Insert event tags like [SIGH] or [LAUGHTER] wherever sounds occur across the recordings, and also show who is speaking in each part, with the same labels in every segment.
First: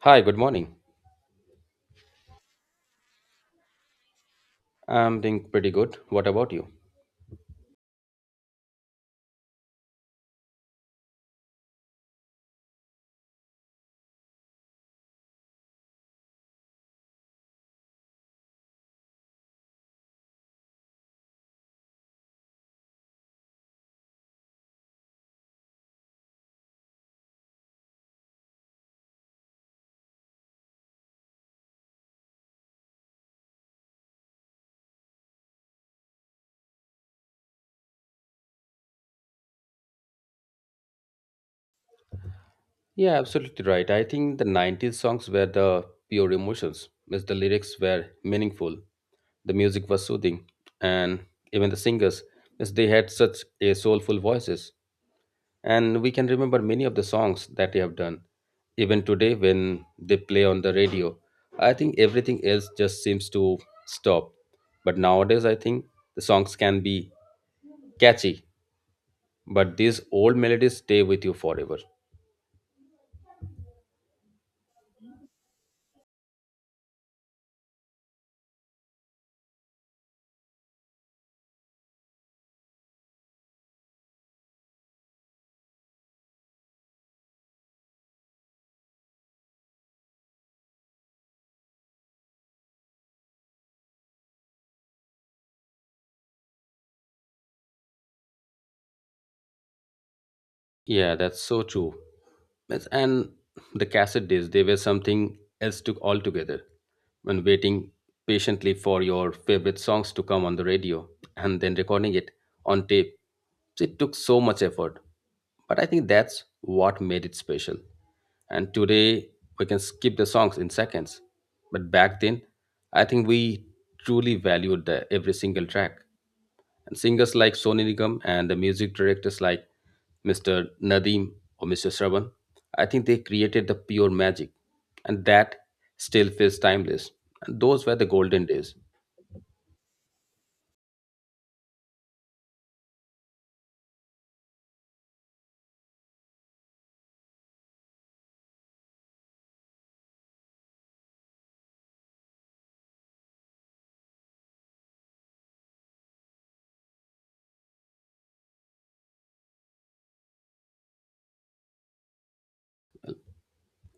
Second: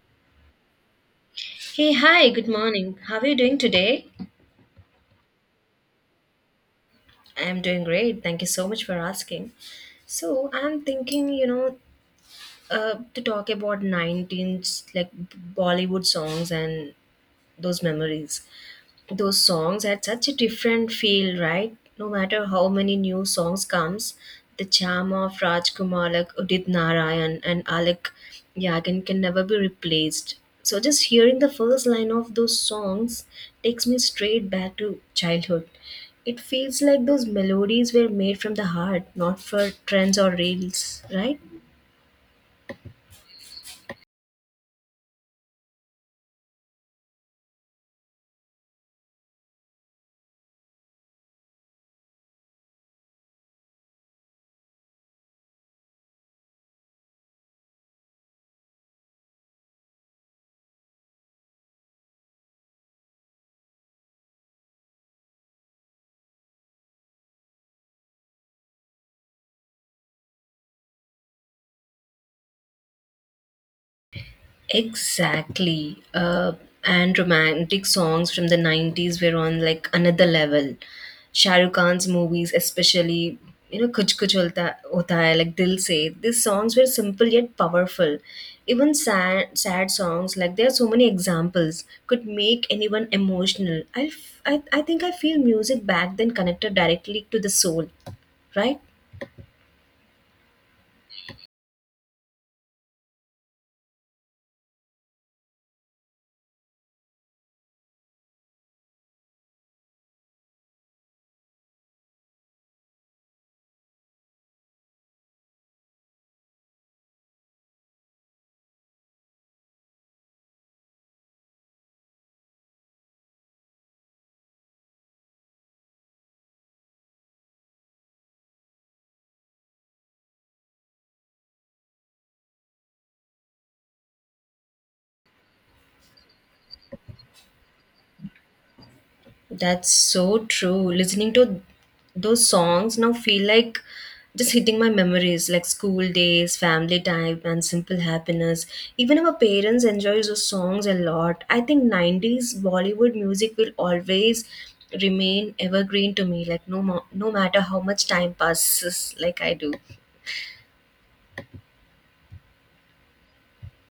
Speaker 1: Hi, good morning.
Speaker 2: Hey, hi, good morning. How are you doing today?
Speaker 1: I'm doing pretty good. What about you?
Speaker 2: I am doing great. Thank you so much for asking. So, I'm thinking, you know, To talk about 19th, like Bollywood songs and those memories. Those songs had such a different feel, right? No matter how many new songs comes, the charm of Rajkumar like Udit Narayan and Alec Yagan can never be replaced. So just hearing the first line of those songs takes me straight back to childhood. It feels like those melodies were made from the heart, not for trends or reels, right?
Speaker 1: Yeah, absolutely right. I think the 90s songs were the pure emotions, as the lyrics were meaningful, the music was soothing, and even the singers, as they had such a soulful voices. And we can remember many of the songs that they have done. Even today, when they play on the radio, I think everything else just seems to stop. But nowadays, I think the songs can be catchy but these old melodies stay with you forever.
Speaker 2: Exactly. And romantic songs from the 90s were on like another level. Shah Rukh Khan's movies, especially, you know, Kuch Kuch Hota, Hota Hai, like Dil Se, these songs were simple yet powerful. Even sad songs, like there are so many examples, could make anyone emotional. I think I feel music back then connected directly to the soul, right?
Speaker 1: Yeah, that's so true. Yes, and the cassette days, they were something else to altogether. When waiting patiently for your favorite songs to come on the radio and then recording it on tape, it took so much effort. But I think that's what made it special. And today, we can skip the songs in seconds. But back then, I think we truly valued every single track. And singers like Sonu Nigam and the music directors like Mr. Nadeem or Mr. Shravan, I think they created the pure magic, and that still feels timeless. And those were the golden days.
Speaker 2: That's so true. Listening to those songs now feel like just hitting my memories like school days, family time, and simple happiness. Even our parents enjoy those songs a lot. I think 90s Bollywood music will always remain evergreen to me, like no matter how much time passes, like I do.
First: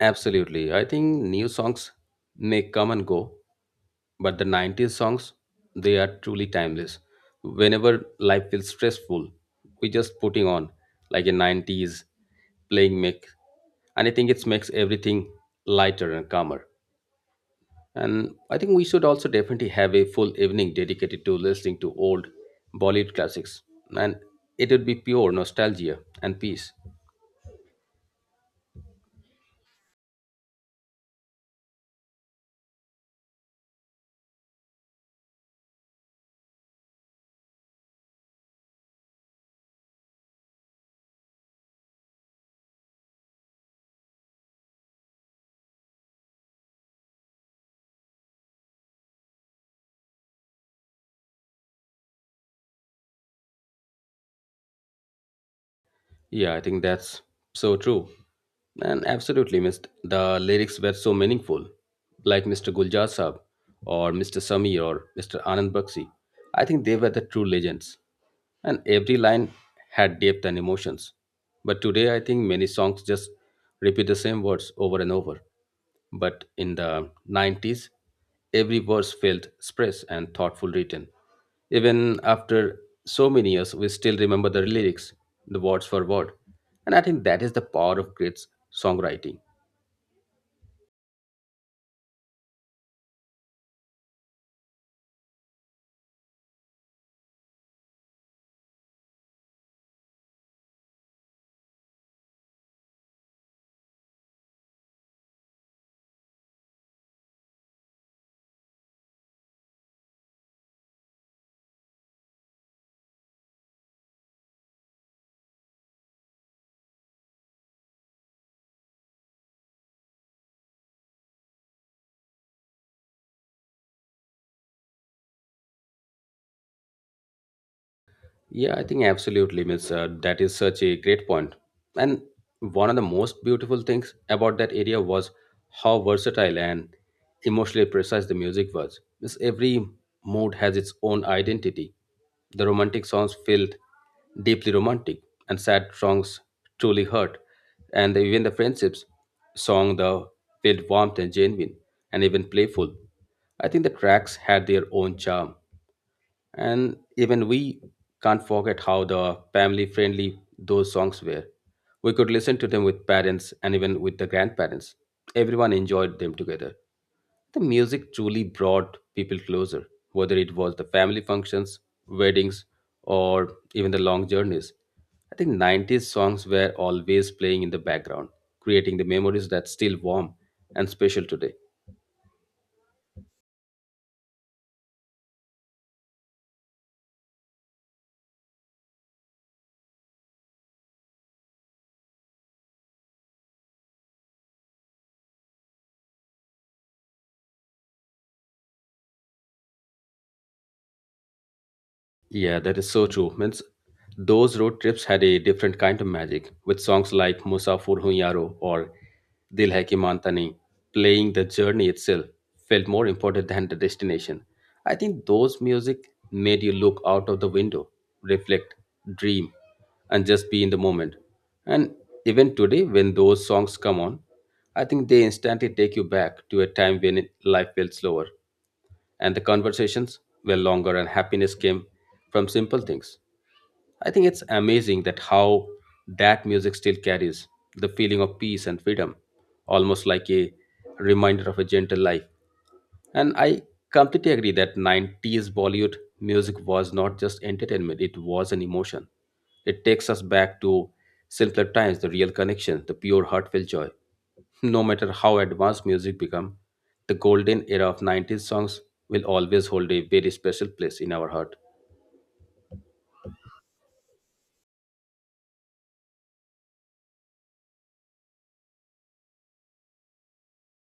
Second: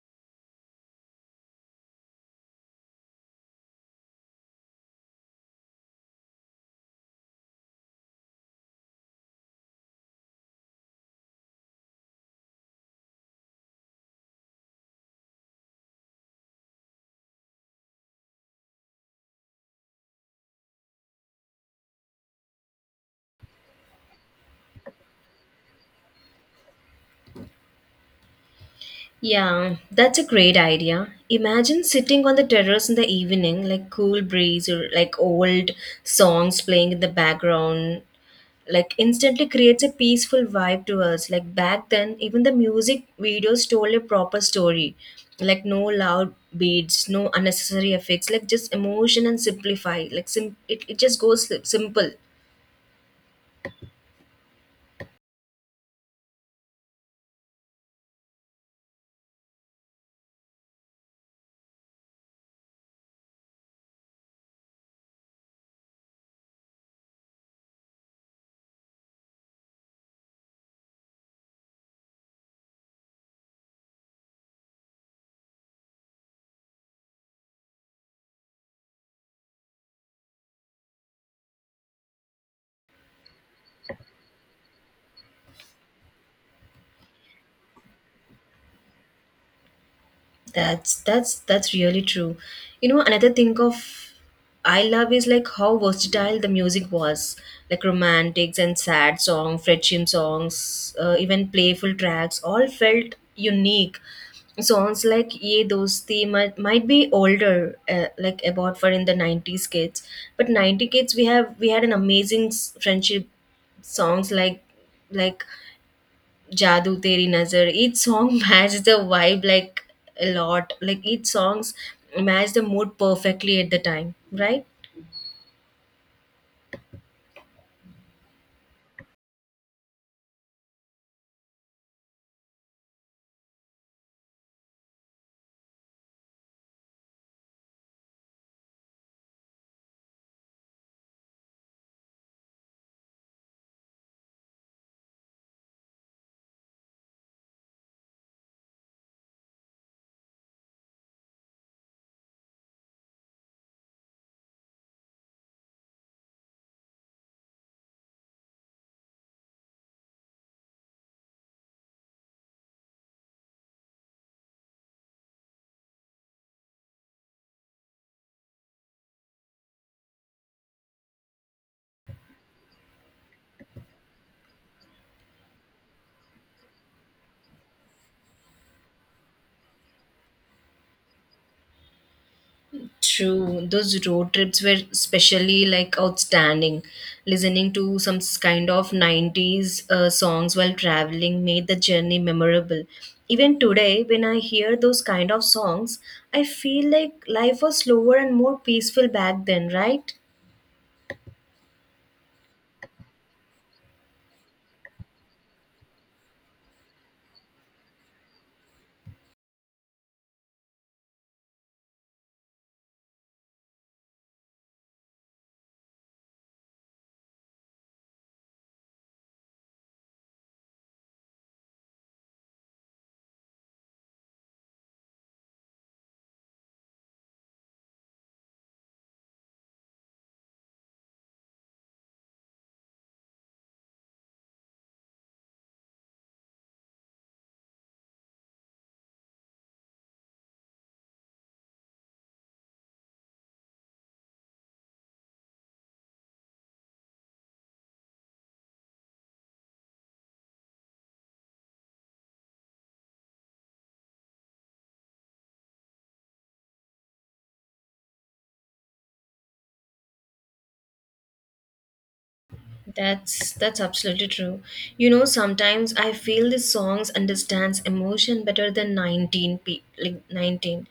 Speaker 1: Absolutely. I think new songs may come and go, but the 90s songs, they are truly timeless. Whenever life feels stressful, we just putting on like a 90s playing mix. And I think it makes everything lighter and calmer. And I think we should also definitely have a full evening dedicated to listening to old Bollywood classics. And it would be pure nostalgia and peace.
Speaker 2: Yeah, that's a great idea. Imagine sitting on the terrace in the evening, like cool breeze or like old songs playing in the background. Like instantly creates a peaceful vibe to us. Like back then, even the music videos told a proper story, like no loud beats, no unnecessary effects, like just emotion and simplify. It just goes simple.
Speaker 1: Yeah, I think that's so true. And absolutely, missed. The lyrics were so meaningful, like Mr. Guljar Saab or Mr. Sami or Mr. Anand Bakshi. I think they were the true legends. And every line had depth and emotions. But today, I think many songs just repeat the same words over and over. But in the 90s, every verse felt expressed and thoughtful written. Even after so many years, we still remember the lyrics, the words for word. And I think that is the power of great songwriting.
Speaker 2: That's really true. You know, another thing of I love is like how versatile the music was, like romantics and sad songs, friendship songs, even playful tracks, all felt unique. Songs like Ye Dosti might be older, like about for in the 90s kids, but 90 kids we had an amazing s- friendship songs like Jadoo Teri Nazar. Each song [LAUGHS] matched the vibe like a lot. Like each songs matched the mood perfectly at the time, right?
Speaker 1: Yeah, I think absolutely, Miss. That is such a great point. And one of the most beautiful things about that area was how versatile and emotionally precise the music was. Miss, every mood has its own identity. The romantic songs felt deeply romantic, and sad songs truly hurt. And even the friendships song the felt warmth and genuine, and even playful. I think the tracks had their own charm and even we can't forget how the family friendly those songs were. We could listen to them with parents and even with the grandparents. Everyone enjoyed them together. The music truly brought people closer, whether it was the family functions, weddings, or even the long journeys. I think 90s songs were always playing in the background, creating the memories that still warm and special today.
Speaker 2: True. Those road trips were especially like outstanding. Listening to some s- kind of 90s songs while traveling made the journey memorable. Even today, when I hear those kind of songs, I feel like life was slower and more peaceful back then, right?
Speaker 1: Yeah, that is so true. Means those road trips had a different kind of magic, with songs like Musafir Hoon Yaro or Dil Hai Ki Manta Nahi, playing the journey itself felt more important than the destination. I think those music made you look out of the window, reflect, dream, and just be in the moment. And even today, when those songs come on, I think they instantly take you back to a time when life felt slower and the conversations were longer, and happiness came from simple things. I think it's amazing that how that music still carries the feeling of peace and freedom, almost like a reminder of a gentle life. And I completely agree that 90s Bollywood music was not just entertainment, it was an emotion. It takes us back to simpler times, the real connection, the pure heartfelt joy. No matter how advanced music become, the golden era of 90s songs will always hold a very special place in our heart.
Speaker 2: That's absolutely true. You know, sometimes I feel the songs understands emotion better than 19 pe- like 19.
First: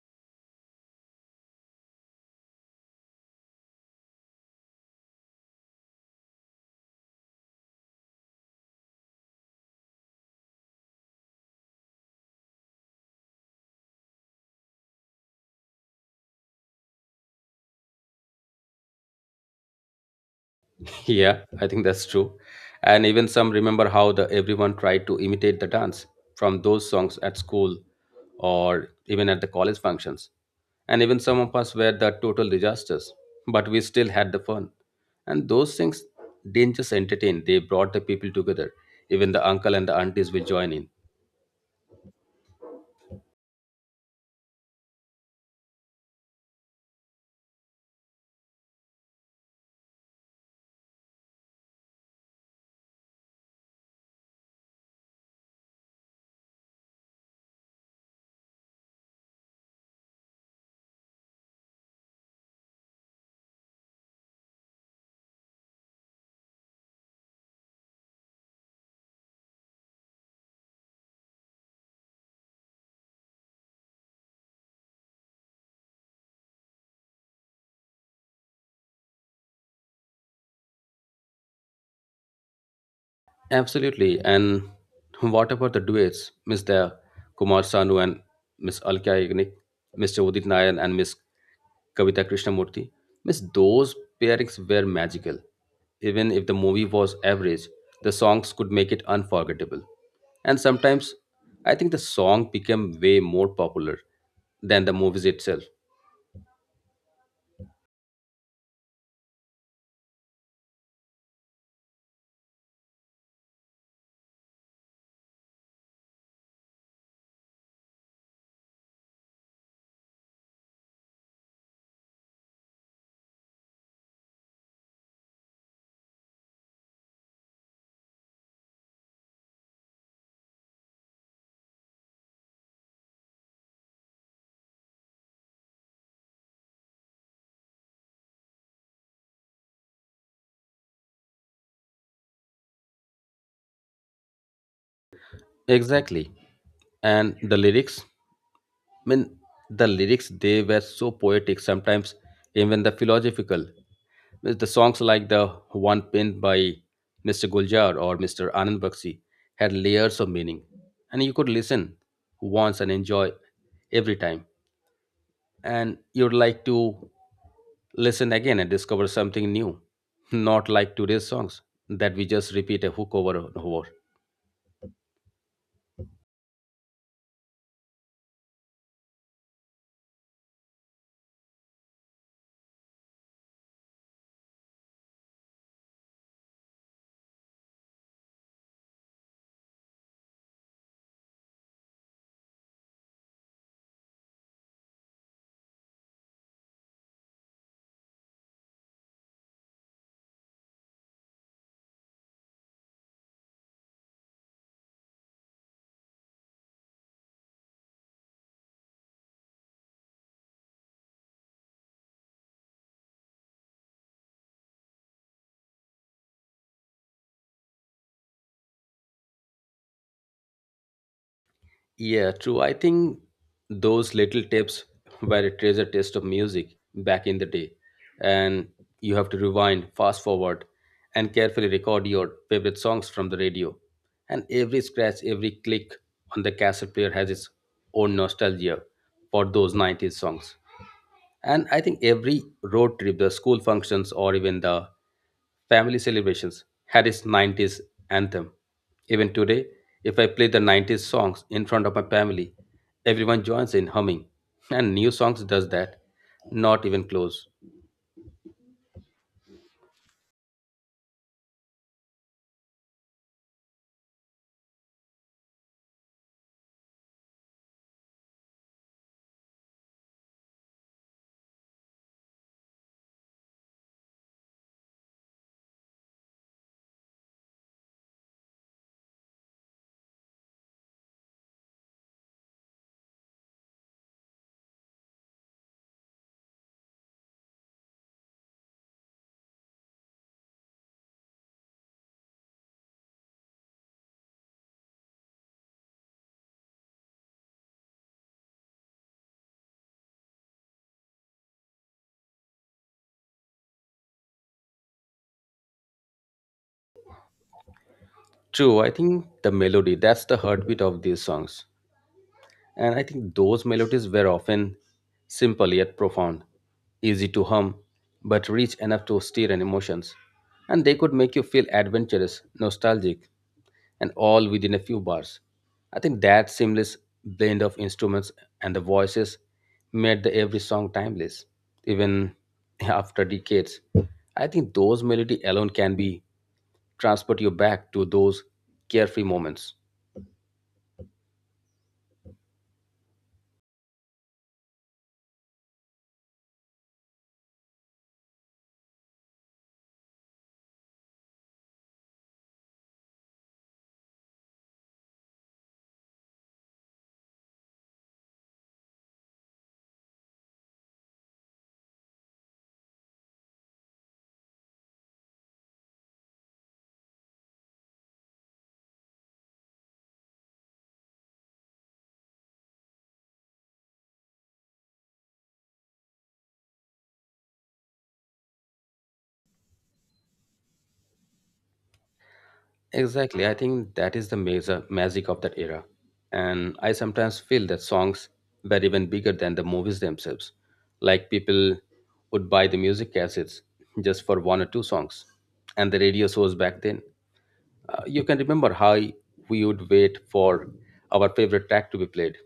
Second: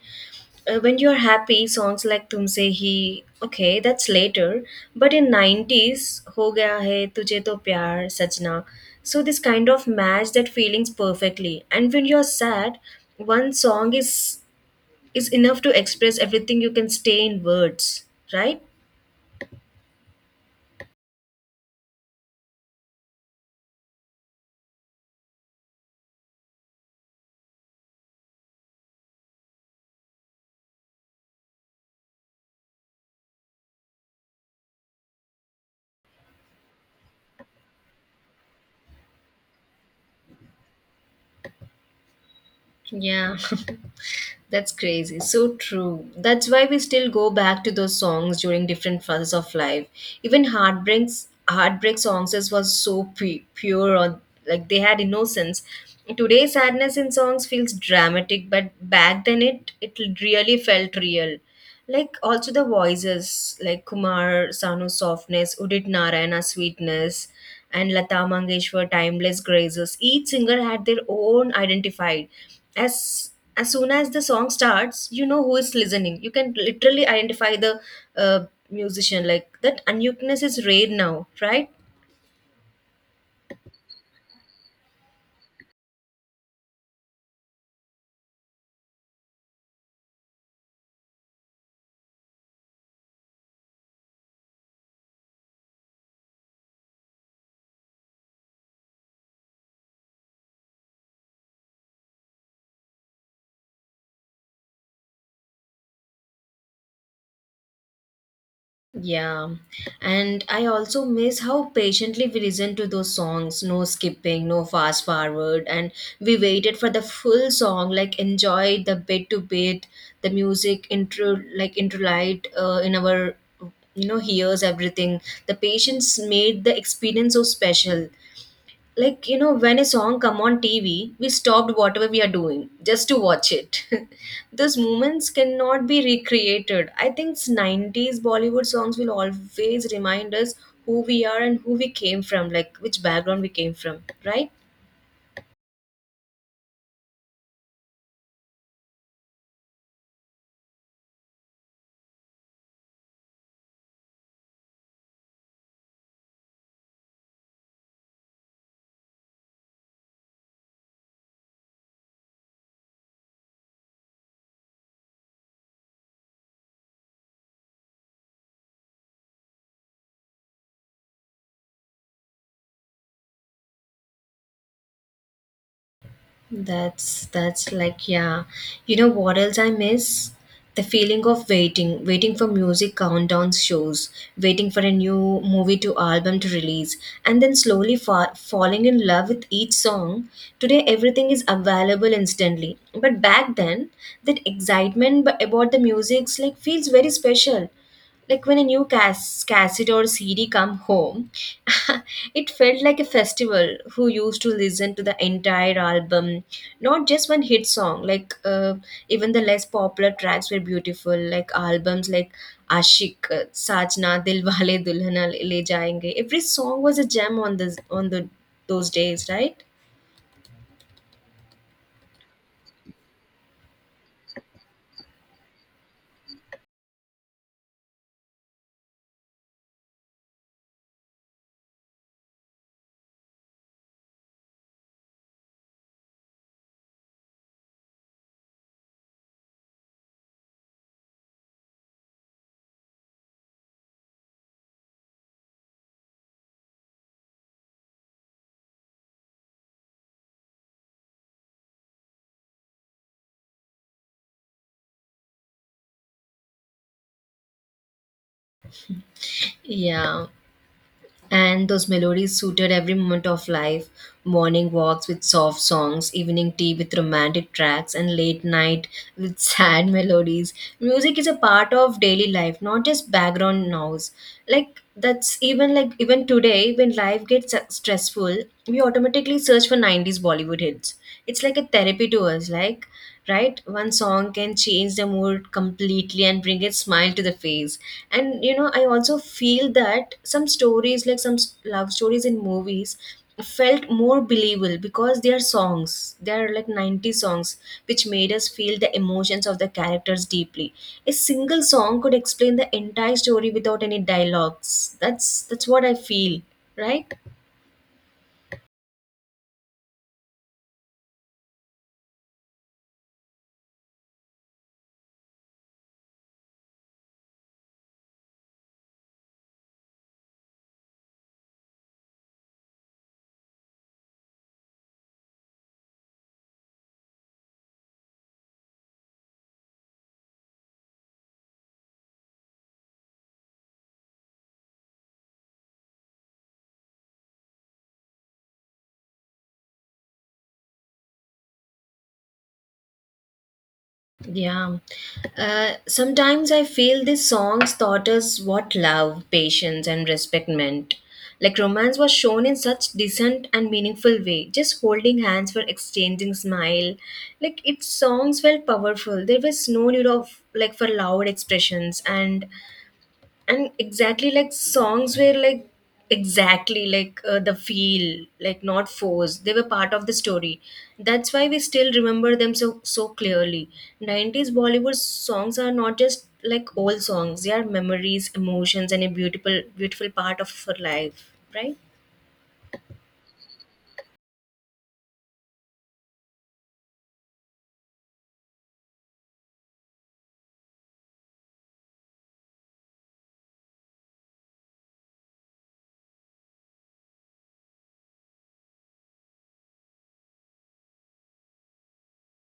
Speaker 2: When you're happy, songs like Tumse Hi, okay, that's later, but in 90s, Ho Gaya Hai, Tujhe To Pyar, Sajna. So this kind of match that feelings perfectly. And when you're sad, one song is enough to express everything you can stay in words, right?
Speaker 1: Yeah, I think that's true. And even some remember how the everyone tried to imitate the dance from those songs at school or even at the college functions. And even some of us were the total disasters, but we still had the fun. And those things didn't just entertain, they brought the people together. Even the uncle and the aunties will join in.
Speaker 2: Yeah, [LAUGHS] that's crazy. So true. That's why we still go back to those songs during different phases of life. Even heartbreak songs is was so pure, or like they had innocence. Today, sadness in songs feels dramatic, but back then it really felt real. Like also the voices, like Kumar Sanu softness, Udit Narayana sweetness, and Lata Mangeshwar timeless graces. Each singer had their own identified. As as soon as the song starts, you know who is listening. You can literally identify the uh, musician like that. Uniqueness is rare now, right?
Speaker 1: Absolutely. And what about the duets? Mr. Kumar Sanu and Miss Alka Yagnik, Mr. Udit Nayan and Miss Kavita Krishnamurti. Miss, those pairings were magical. Even if the movie was average, the songs could make it unforgettable. And sometimes I think the song became way more popular than the movies itself.
Speaker 2: Yeah, and I also miss how patiently we listened to those songs. No skipping, no fast forward, and we waited for the full song. Like enjoyed the bit to bit, the music intro, like intro light in our, you know, hears everything. The patience made the experience so special. Like you know, when a song come on TV, we stopped whatever we are doing just to watch it. [LAUGHS] Those moments cannot be recreated. I think 90s Bollywood songs will always remind us who we are and who we came from, like which background we came from, right?
Speaker 1: Exactly. And the lyrics? I mean, the lyrics they were so poetic, sometimes even the philosophical. With the songs like the one penned by Mr. Guljar or Mr. Anand Bakshi had layers of meaning, and you could listen once and enjoy every time, and you'd like to listen again and discover something new, [LAUGHS] not like today's songs that we just repeat a hook over and over.
Speaker 2: That's like, yeah. You know what else I miss? The feeling of waiting, waiting for music countdown shows, waiting for a new movie to album to release, and then slowly falling in love with each song. Today everything is available instantly, but back then that excitement about the music's like feels very special. Like when a new cassette or CD come home, [LAUGHS] it felt like a festival. Who used to listen to the entire album, not just one hit song. Like even the less popular tracks were beautiful. Like albums like Ashik, Sajna, Dilwale Dulhania Le Jayenge. Every song was a gem on this on the those days, right?
Speaker 1: Yeah, true. I think those little tips were a treasure taste of music back in the day. And you have to rewind, fast forward, and carefully record your favorite songs from the radio. And every scratch, every click on the cassette player has its own nostalgia for those 90s songs. And I think every road trip, the school functions, or even the family celebrations had its 90s anthem. Even today, if I play the 90s songs in front of my family, everyone joins in humming. And new songs does that. Not even close.
Speaker 2: Yeah. And those melodies suited every moment of life, morning walks with soft songs, evening tea with romantic tracks, and late night with [LAUGHS] sad melodies. Music is a part of daily life, not just background noise. Like that's even, like even today when life gets stressful, we automatically search for 90s Bollywood hits. It's like a therapy to us, like, right? One song can change the mood completely and bring a smile to the face. And you know, I also feel that some stories, like some s- love stories in movies, felt more believable because they are songs, they are like 90 songs, which made us feel the emotions of the characters deeply. A single song could explain the entire story without any dialogues. That's what I feel, right?
Speaker 1: True, I think the melody, that's the heartbeat of these songs. And I think those melodies were often simple yet profound, easy to hum, but rich enough to stir an emotions. And they could make you feel adventurous, nostalgic, and all within a few bars. I think that seamless blend of instruments and the voices made the every song timeless, even [LAUGHS] after decades. I think those melody alone can be transport you back to those carefree moments.
Speaker 2: Yeah. Sometimes I feel these songs taught us what love, patience, and respect meant. Like romance was shown in such decent and meaningful way, just holding hands for exchanging smile. Like its songs felt powerful. There was no need of like for loud expressions and exactly like songs were like exactly like the feel like not forced, they were part of the story. That's why we still remember them so clearly. 90s Bollywood songs are not just like old songs, they are memories, emotions, and a beautiful part of our life, right?
Speaker 1: Exactly, I think that is the major magic of that era, and I sometimes feel that songs were even bigger than the movies themselves. Like people would buy the music cassettes just for one or two songs, and the radio shows back then. You can remember how we would wait for our favorite track to be played.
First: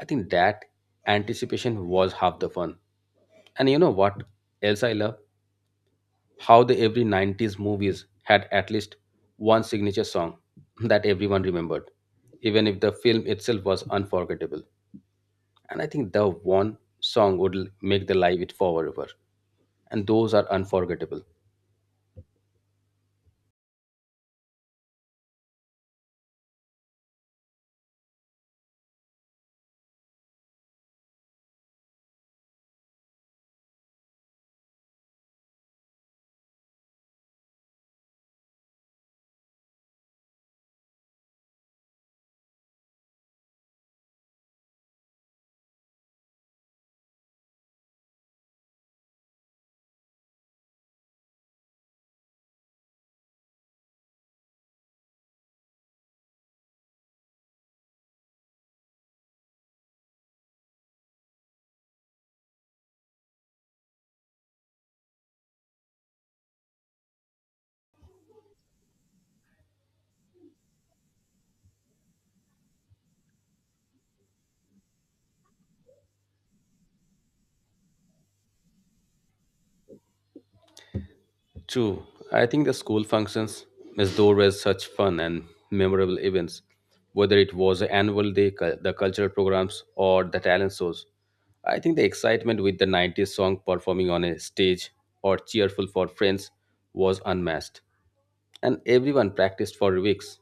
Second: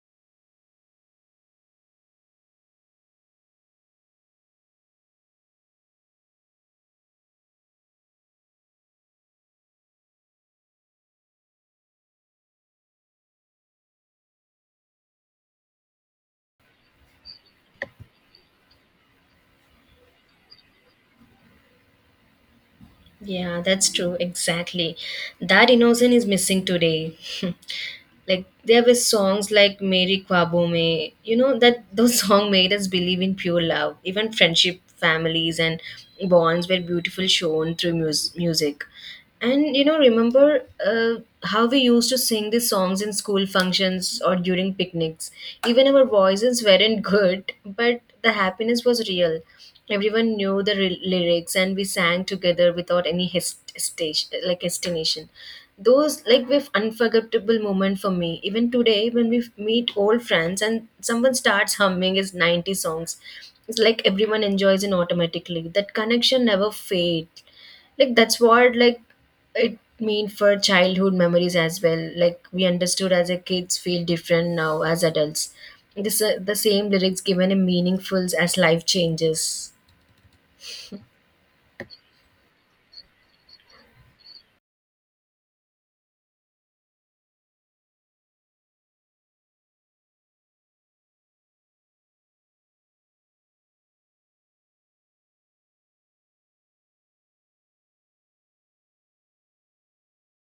Speaker 1: I think that anticipation was half the fun. And you know what else I love? How the every 90s movies had at least one signature song [LAUGHS] that everyone remembered, even if the film itself was unforgettable. And I think the one song would make the life it forever. And those are unforgettable.
Speaker 2: Yeah, that's true. Exactly. That innocence is missing today. [LAUGHS] Like there were songs like Mary Kwabo Me, you know, that those [LAUGHS] songs made us believe in pure love. Even friendship, families and bonds were beautiful shown through music. And you know, remember how we used to sing these songs in school functions or during picnics. Even our voices weren't [LAUGHS] good, but the happiness was real. Everyone knew the lyrics, and we sang together without any stage, like hesitation. Those like were unforgettable moment for me. Even today, when we meet old friends and someone starts humming his 90 songs, it's like everyone enjoys it automatically. That connection never fades. Like that's what like it mean for childhood memories as well. Like we understood as a kids feel different now as adults. This the same lyrics given a meaningful as life changes.
Speaker 1: True. I think the school functions as though were such fun and memorable events, whether it was the annual day, the cultural programs, or the talent shows. I think the excitement with the 90s song performing on a stage or cheerful for friends was unmatched. And everyone practiced for weeks.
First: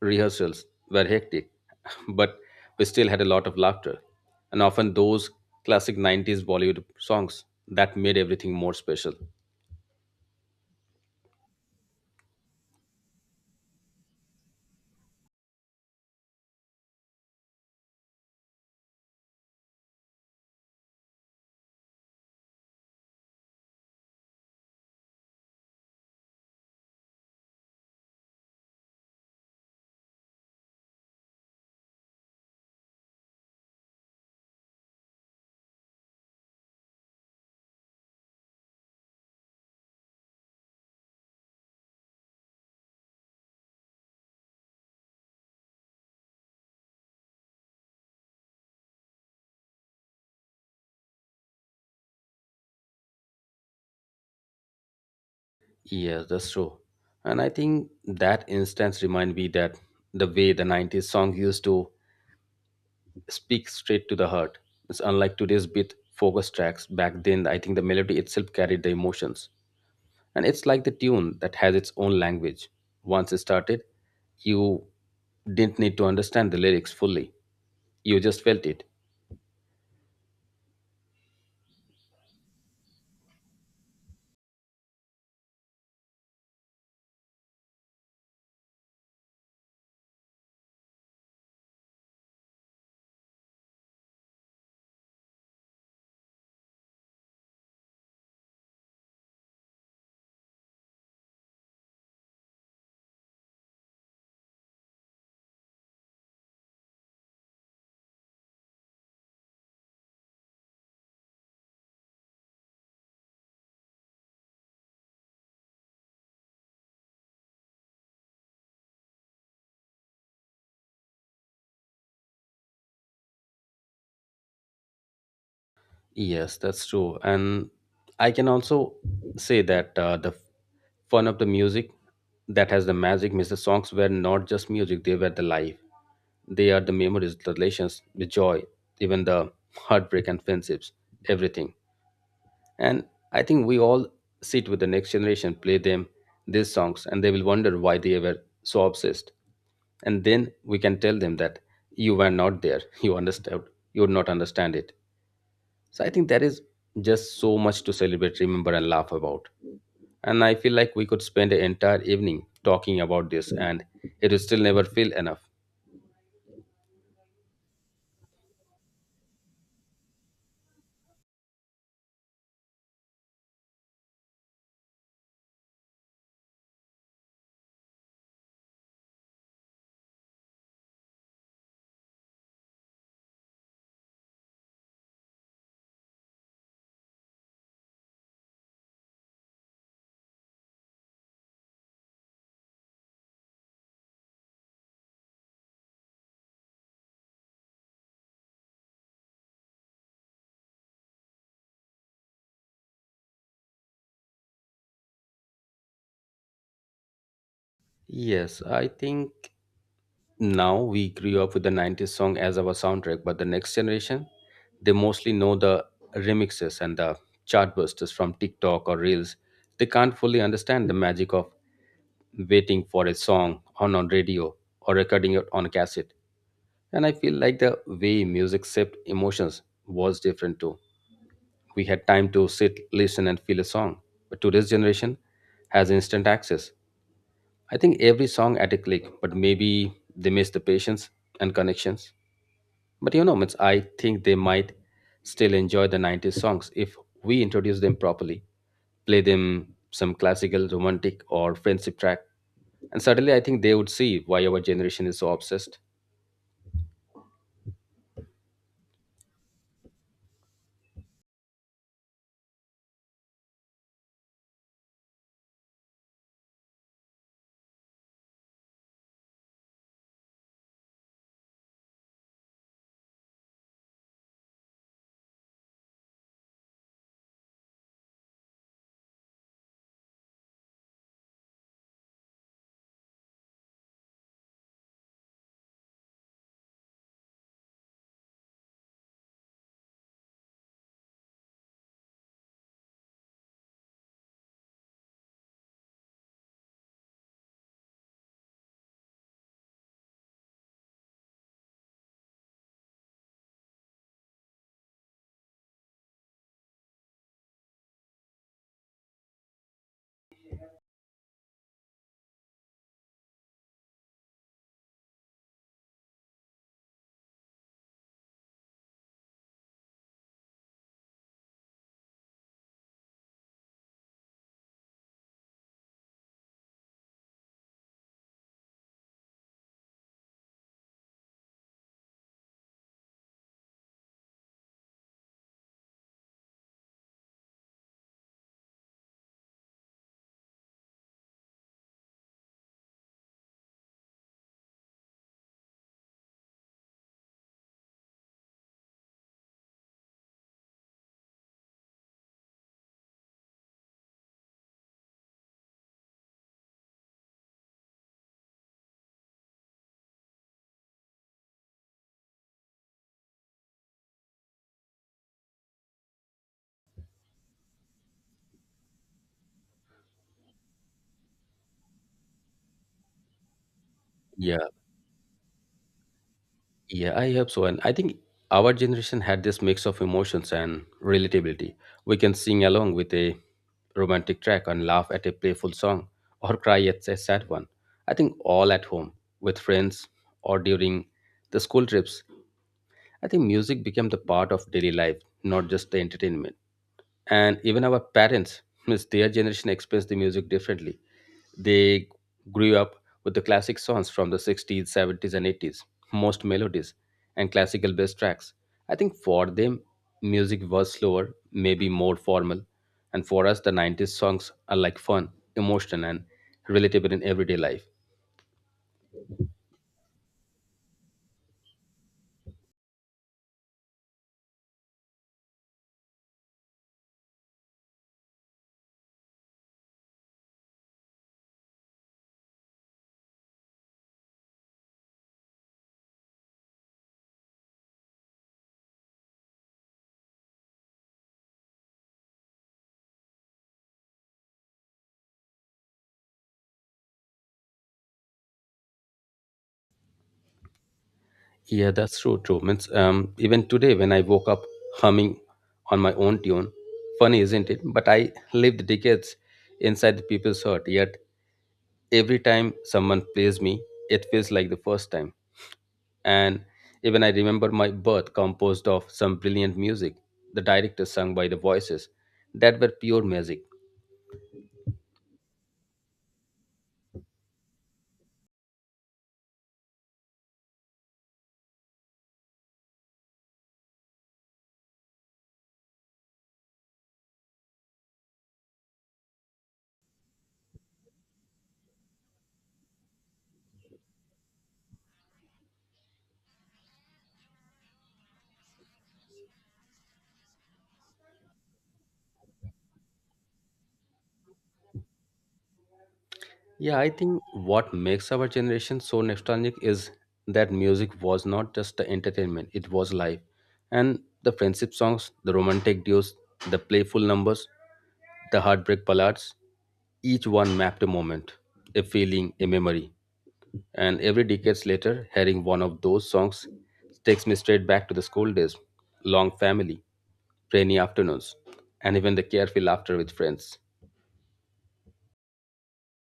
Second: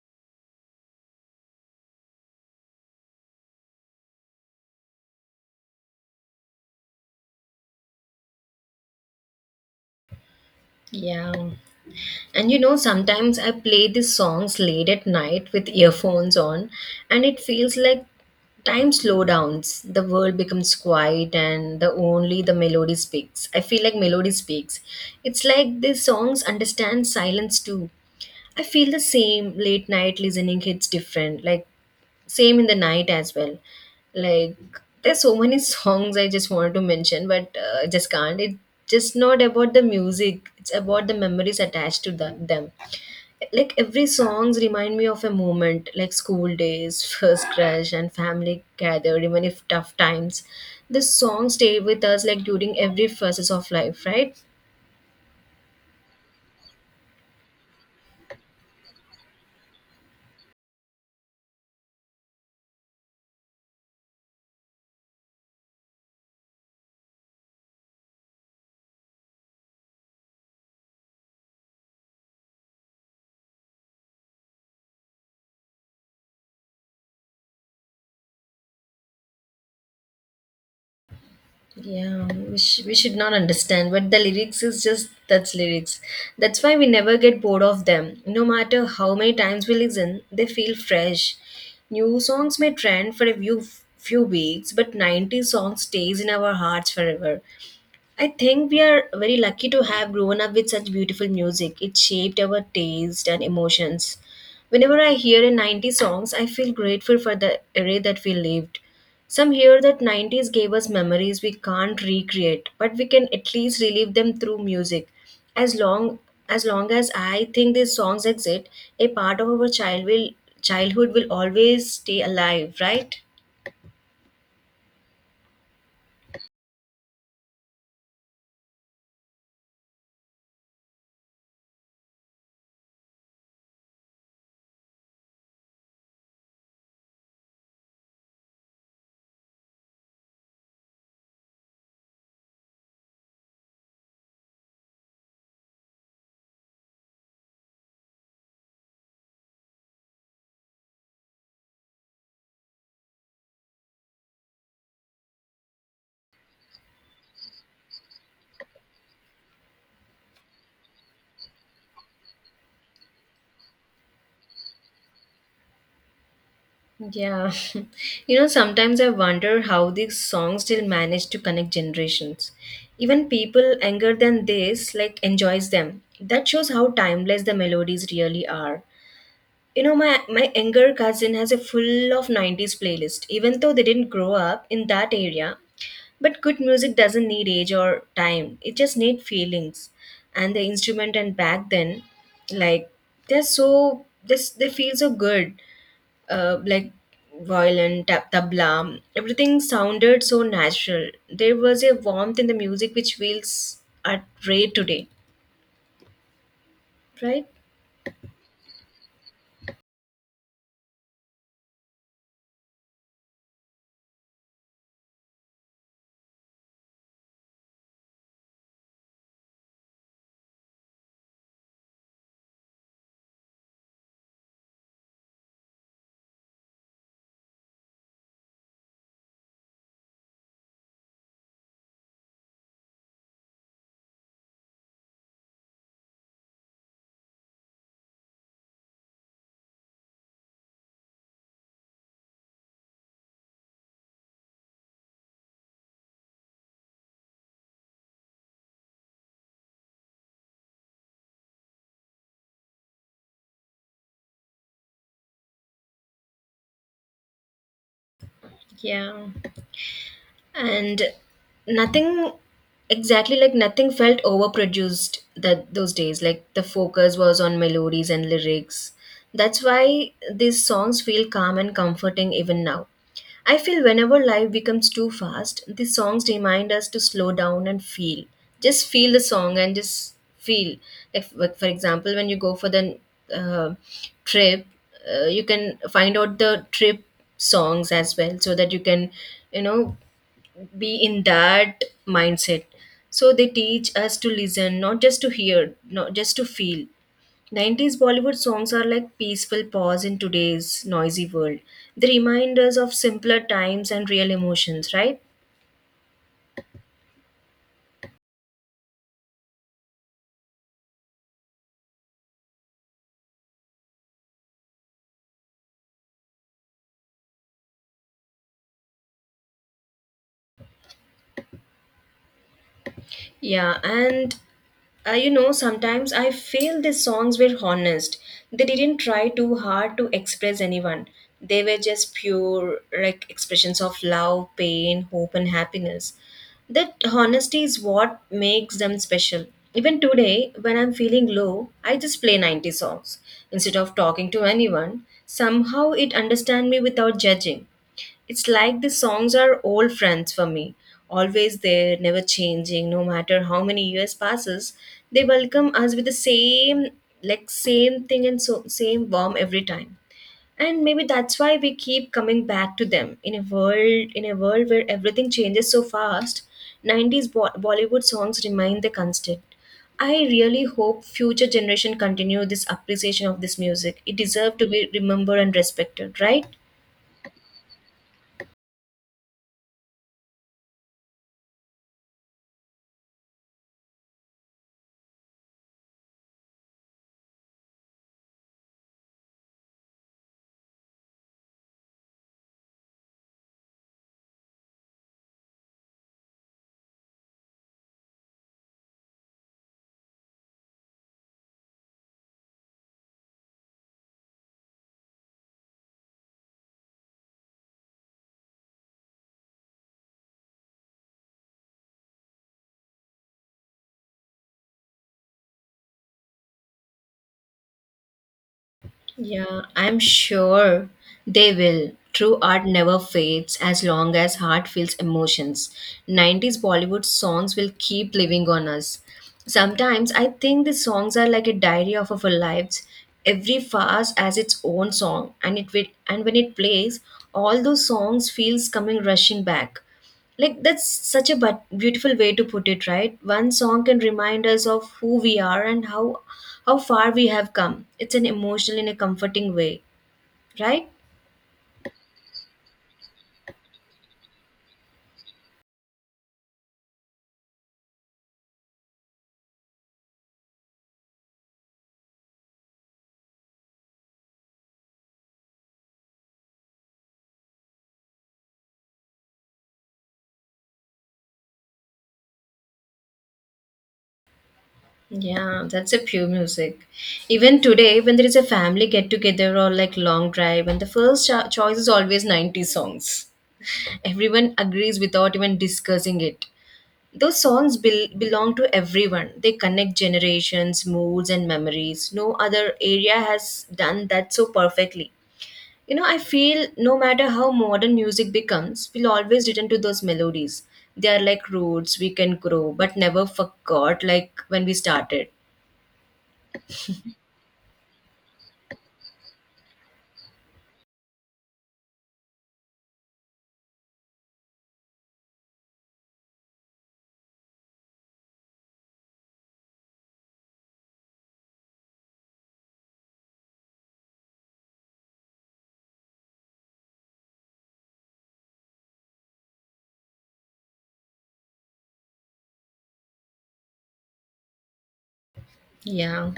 Speaker 1: Rehearsals were hectic, [LAUGHS] but we still had a lot of laughter. And often those classic 90s Bollywood songs that made everything more special.
Speaker 2: Yeah. And you know, sometimes I play these songs late at night with earphones on, and it feels like time slow downs. The world becomes quiet, and the only the melody speaks. I feel like melody speaks. It's like these songs understand silence too. I feel the same. Late night listening hits different. Like same in the night as well, like there's so many [LAUGHS] songs I just wanted to mention, but I just can't. It's just not about the music, it's about the memories attached to them. Like every songs remind me of a moment, like school days, [LAUGHS] first crush and family gathered, even if tough times, the songs stay with us like during every phases of life, right?
Speaker 1: Yes, that's true. And I think that instance remind me that the way the 90s song used to speak straight to the heart. It's unlike today's beat focus tracks. Back then, I think the melody itself carried the emotions. And it's like the tune that has its own language. Once it started, you didn't need to understand the lyrics fully. You just felt it.
Speaker 2: Yeah, we should not understand. But the lyrics is just that's lyrics. That's why we never get bored of them. No matter how many times we listen, they feel fresh. New songs may trend for a few weeks, but 90 songs stays in our hearts forever. I think we are very lucky to have grown up with such beautiful music. It shaped our taste and emotions. Whenever I hear a 90s songs, I feel grateful for the era that we lived. Some hear that 90s gave us memories we can't recreate, but we can at least relive them through music. As long as long as I think these songs exist, a part of our childhood will always stay alive, right?
Speaker 1: Yes, that's true. And I can also say that the fun of the music that has the magic means the songs were not just music, they were the life. They are the memories, the relations, the joy, even the heartbreak and friendships, everything. And I think we all sit with the next generation, play them these songs, and they will wonder why they were so obsessed. And then we can tell them that you were not there, [LAUGHS] you understood, you would not understand it so I think there is just so much to celebrate, remember, and laugh about. And I feel like we could spend an entire evening talking about this, and it will still never feel enough.
Speaker 2: Yeah. [LAUGHS] You know, sometimes I wonder how these songs still manage to connect generations. Even people younger than this like enjoys them. That shows how timeless the melodies really are. You know, my younger cousin has a full of 90s playlist even though they didn't grow up in that area. But good music doesn't need age or time. It just needs feelings. And the instrument and back then, like they're so this they feel so good, like violin, tabla. Everything sounded so natural. There was a warmth in the music which feels at rare today, right?
Speaker 1: Yes, I think now we grew up with the 90s song as our soundtrack, but the next generation, they mostly know the remixes and the chartbusters from TikTok or Reels. They can't fully understand the magic of waiting for a song on radio or recording it on a cassette. And I feel like the way music shaped emotions was different too. We had time to sit, listen, and feel a song. But today's generation has instant access. I think every song at a click, but maybe they miss the patience and connections. But you know, means I think they might still enjoy the 90s songs if we introduce them properly, play them some classical, romantic, or friendship track. And suddenly I think they would see why our generation is so obsessed.
Speaker 2: Yeah. and nothing exactly Like nothing felt overproduced that those days. Like the focus was on melodies and lyrics. That's why these songs feel calm and comforting even now. I feel whenever life becomes too fast, these songs remind us to slow down and feel, just feel the song and just feel. If like for example when you go for the uh, trip, you can find out the trip songs as well so that you can, you know be in that mindset. So they teach us to listen, not just to hear, not just to feel. 90s Bollywood songs are like peaceful pause in today's noisy world. They remind us of simpler times and real emotions, right? Yeah. And sometimes I feel the songs were honest. They didn't try too hard to express anyone. They were just pure, like expressions of love, pain, hope, and happiness. That honesty is what makes them special. Even today, when I'm feeling low, I just play 90s songs instead of talking to anyone. Somehow it understands me without judging. It's like the songs are old friends for me, always there, never changing, no matter how many years passes. They welcome us with the same, like same thing and so same warm every time. And maybe that's why we keep coming back to them in a world where everything changes so fast. 90s Bollywood songs remain the constant. I really hope future generation continue this appreciation of this music. It deserves
Speaker 1: Yeah.
Speaker 2: to be remembered and respected, right?
Speaker 1: Yeah, I hope so. And I think our generation had this mix of emotions and relatability. We can sing along with a romantic track and laugh at a playful song or cry at a sad one. I think all at home, with friends, or during the school trips. I think music became the part of daily life, not just the entertainment. And even our parents, [LAUGHS] means their generation experienced the music differently. They grew up with the classic songs from the 60s, 70s, and 80s, most melodies and classical bass tracks. I think for them, music was slower, maybe more formal, and for us, the 90s songs are like fun, emotional, and relatable in everyday life.
Speaker 2: Yeah, I'm sure they will. True art never fades as long as heart feels emotions. 90s Bollywood songs will keep living on us. Sometimes I think the songs are like a diary of our lives. Every phase has its own song and when it plays, all those songs feels coming rushing back. Like that's such a but beautiful way to put it, right? One song can remind us of who we are and how far we have come. It's an emotional in a comforting way, right?
Speaker 1: Yeah, that's so true. Means, even today, when I woke up humming on my own tune, funny, isn't it? But I lived decades inside the people's heart, yet every time someone plays me, it feels like the first time. And even I remember my birth composed of some brilliant music, the director sung by the voices that were pure magic.
Speaker 2: Yeah, that's a pure music. Even today when there is a family get together or like long drive, and the first choice is always 90s songs. [LAUGHS] Everyone agrees without even discussing it. Those songs belong to everyone. They connect generations, moods, and memories. No other area has done that so perfectly. You know, I feel no matter how modern music becomes, we'll always return to those melodies. They are like roots we can grow, but never forgot, like when we started.
Speaker 1: Yeah, I think what makes our generation so nostalgic is that music was not just the entertainment, it was life. And the friendship songs, the romantic duos, the playful numbers, the heartbreak ballads, each one mapped a moment, a feeling, a memory. And every decades later, hearing one of those songs takes me straight back to the school days, long family, rainy afternoons, and even the carefree laughter with friends.
Speaker 2: Yeah.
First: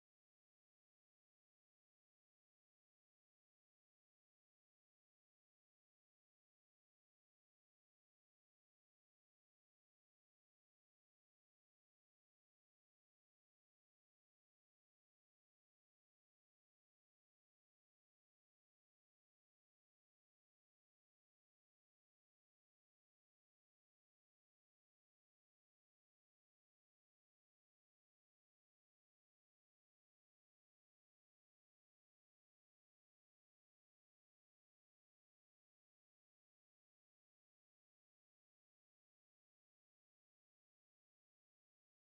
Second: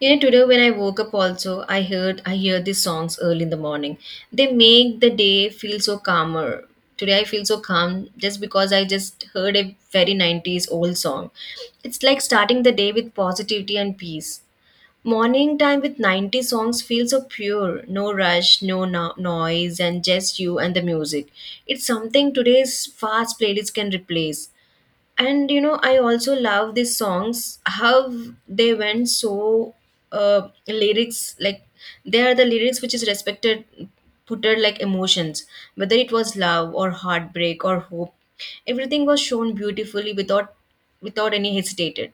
Speaker 2: You know, today when I woke up also, I hear these songs early in the morning. They make the day feel so calmer. Today I feel so calm just because I just heard a very 90s old song. It's like starting the day with positivity and peace. Morning time with 90s songs feels so pure. No rush, no noise, and just you and the music. It's something today's fast playlist can replace. And you know, I also love these songs, how they went so lyrics. Like they are the lyrics which is respected, putted like emotions, whether it was love or heartbreak or hope. Everything was shown beautifully without any hesitated.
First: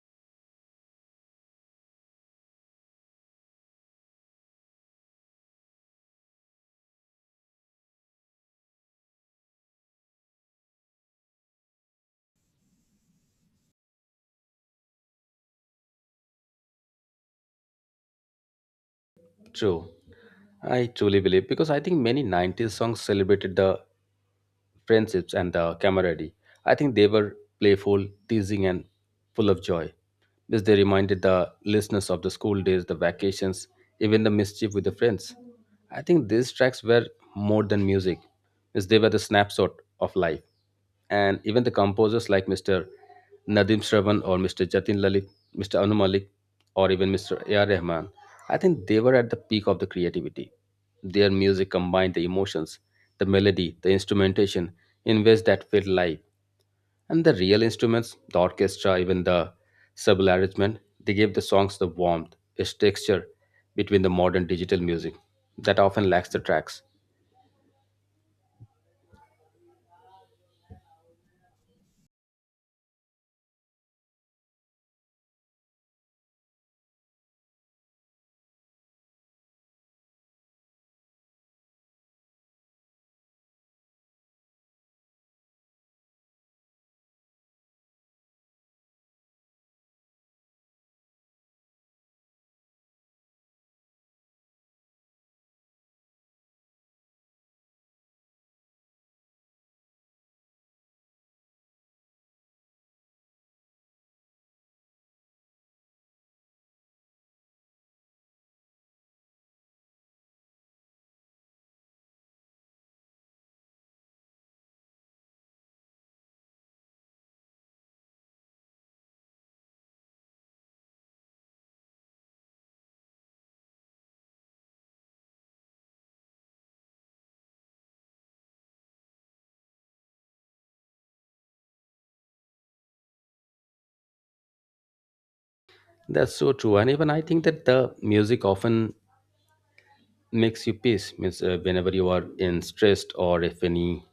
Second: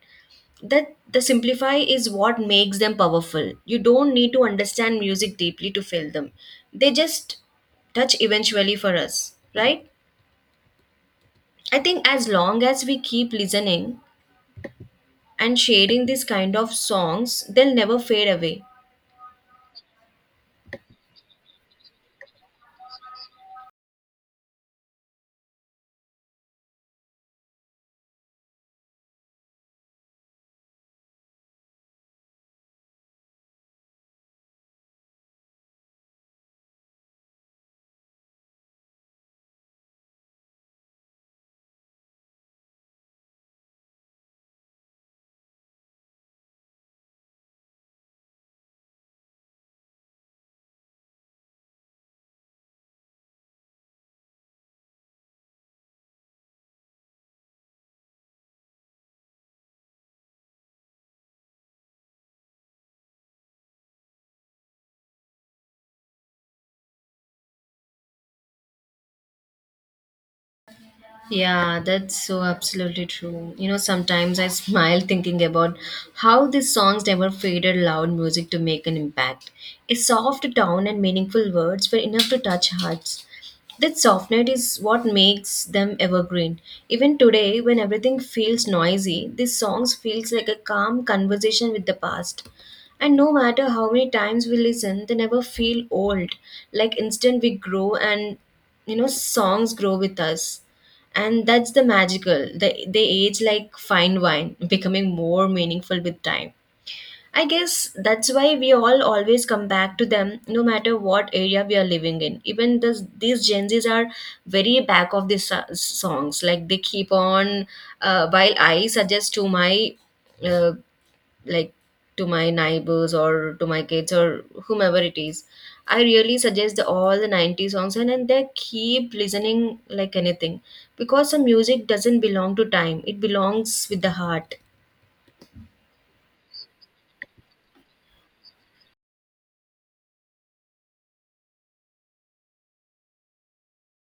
Speaker 2: That the simplify is what makes them powerful. You don't need to understand music deeply to feel them. They just touch eventually for us, right? I think as long as we keep listening and sharing these kind of songs, they'll never fade away.
Speaker 1: True. I truly believe because I think many 90s songs celebrated the friendships and the camaraderie. I think they were playful, teasing, and full of joy. This they reminded the listeners of the school days, the vacations, even the mischief with the friends. I think these tracks were more than music, as they were the snapshot of life. And even the composers like Mr. Nadim Shravan or Mr. Jatin Lalit, Mr. Anu Malik, or even Mr. A.R. Rahman, I think they were at the peak of the creativity. Their music combined the emotions, the melody, the instrumentation in ways that felt live. And the real instruments, the orchestra, even the subtle arrangement, they gave the songs the warmth, its texture between the modern digital music that often lacks the tracks.
Speaker 2: Yeah, that's so absolutely true. You know, sometimes I smile thinking about how these songs never faded loud music to make an impact. A soft tone and meaningful words were enough to touch hearts. That softness is what makes them evergreen. Even today, when everything feels noisy, these songs feels like a calm conversation with the past. And no matter how many times we listen, they never feel old. Like instant we grow, and you know, songs grow with us, and that's the magical. They age like fine wine, becoming more meaningful with time. I guess that's why we all always come back to them no matter what area we are living in. Even these gen z's are very back of songs. Like they keep on while I suggest to my uh, like to my neighbors or to my kids or whomever it is, I really suggest all the 90s songs, and they keep listening like anything, because the music doesn't belong to time, it belongs with the heart.
Speaker 1: That's so true. And even I think that the music often makes you peace means whenever you are in stressed or if any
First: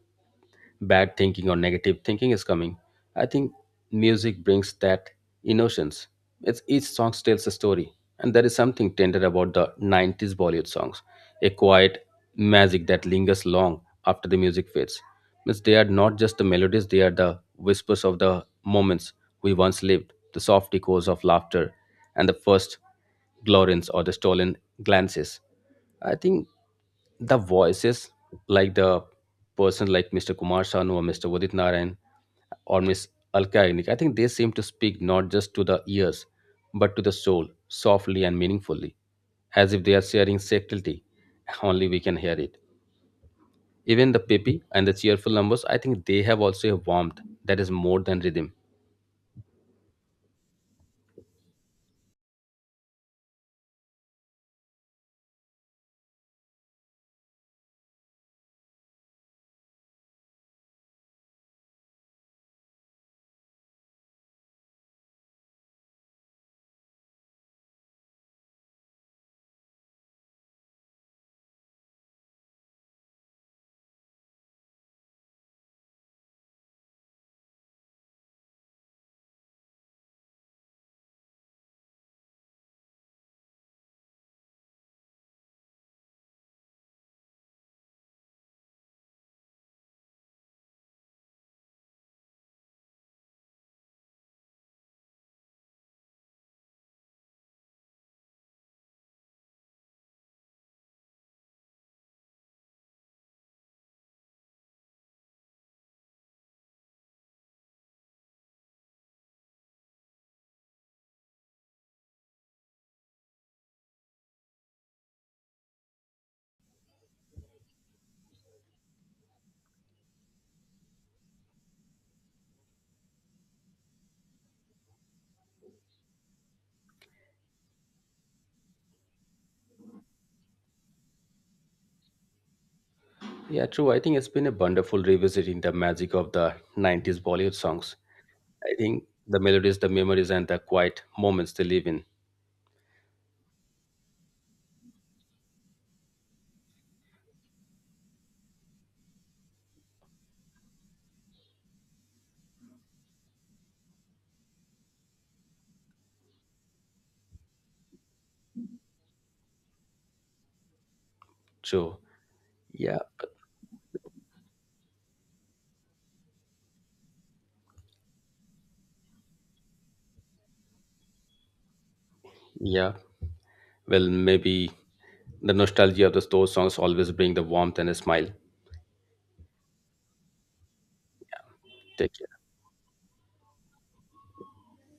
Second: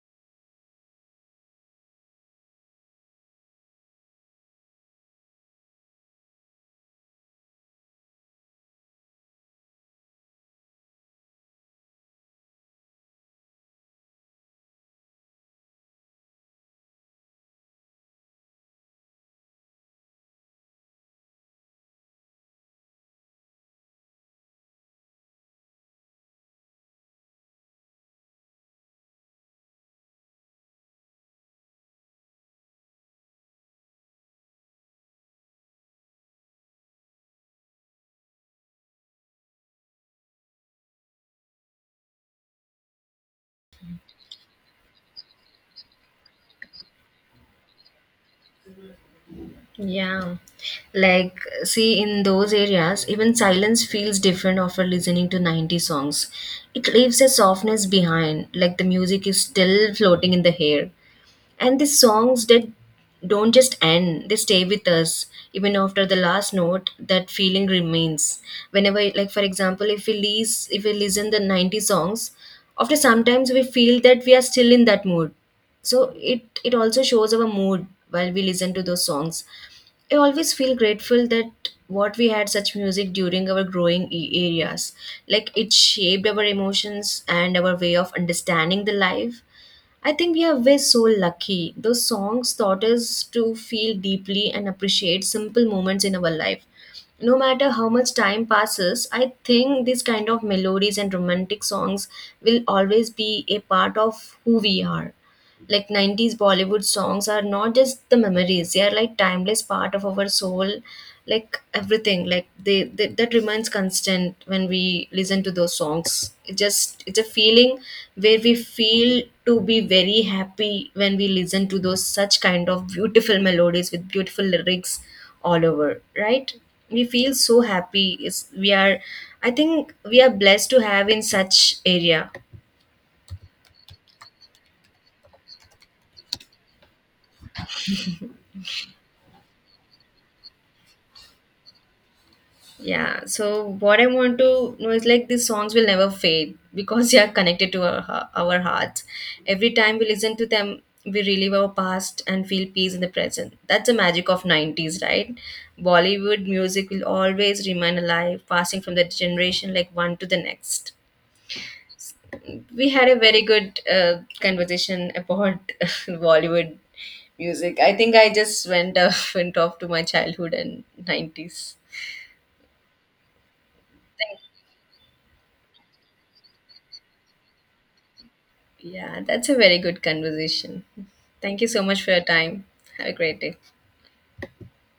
Speaker 1: bad thinking or negative thinking is coming. I think music brings that innocence. It's each song tells a story, and there is something tender about the 90s Bollywood songs, a quiet magic that lingers long after the music fades. Means they are not just the melodies; they are the whispers of the moments we once lived, the soft echoes of laughter, and the first glorins or the stolen glances. I think the voices like the person like Mr. Kumar Sanu or Mr. Udit Narayan or Miss Alka Yagnik, I think they seem to speak not just to the ears but to the soul, softly and meaningfully, as if they are sharing subtlety. [LAUGHS] Only we can hear it. Even the peppy and the cheerful numbers, I think they have also a warmth that is more than rhythm.
Speaker 2: Yeah, like see, in those areas even silence feels different after listening to 90s songs. It leaves a softness behind, like the music is still floating in the air. And the songs that don't just end, they stay with us. Even after the last note, that feeling remains. Whenever, like for example, if if we listen the 90s songs, after sometimes we feel that we are still in that mood. So it also shows our mood while we listen to those songs. I always feel grateful that what we had such music during our growing areas. Like it shaped our emotions and our way of understanding the life. I think we are way so lucky. Those songs taught us to feel deeply and appreciate simple moments in our life. No matter how much time passes, I think these kind of melodies and romantic songs will always be a part of who we are. Like 90s Bollywood songs are not just the memories, they are like timeless part of our soul. Like everything, like they that remains constant. When we listen to those songs, it just, it's a feeling where we feel to be very happy when we listen to those such kind of beautiful melodies with beautiful lyrics all over, right? We feel so happy. It's, we are I think we are blessed to have in such area.
Speaker 1: Yeah, true. I think it's been a wonderful revisiting the magic of the 90s Bollywood songs. I think the melodies, the memories, and the quiet moments they live in.
Speaker 2: Yeah, so what I want to know is like these songs will never fade, because [LAUGHS] they are connected to our hearts. Every time we listen to them, we relive our past and feel peace in the present. That's the magic of 90s, right? Bollywood music will always remain alive, passing from the generation like one to the next.
Speaker 1: True.
Speaker 2: We
Speaker 1: Yeah,
Speaker 2: had a very good conversation about [LAUGHS] Bollywood music. I think I just went, [LAUGHS] went off to my childhood and 90s.
Speaker 1: yeah. Well, maybe the nostalgia of those songs always bring the warmth and a smile.
Speaker 2: Yeah, that's a very good conversation. Thank you so much for
Speaker 1: Take
Speaker 2: your
Speaker 1: care.
Speaker 2: time. Have a great day.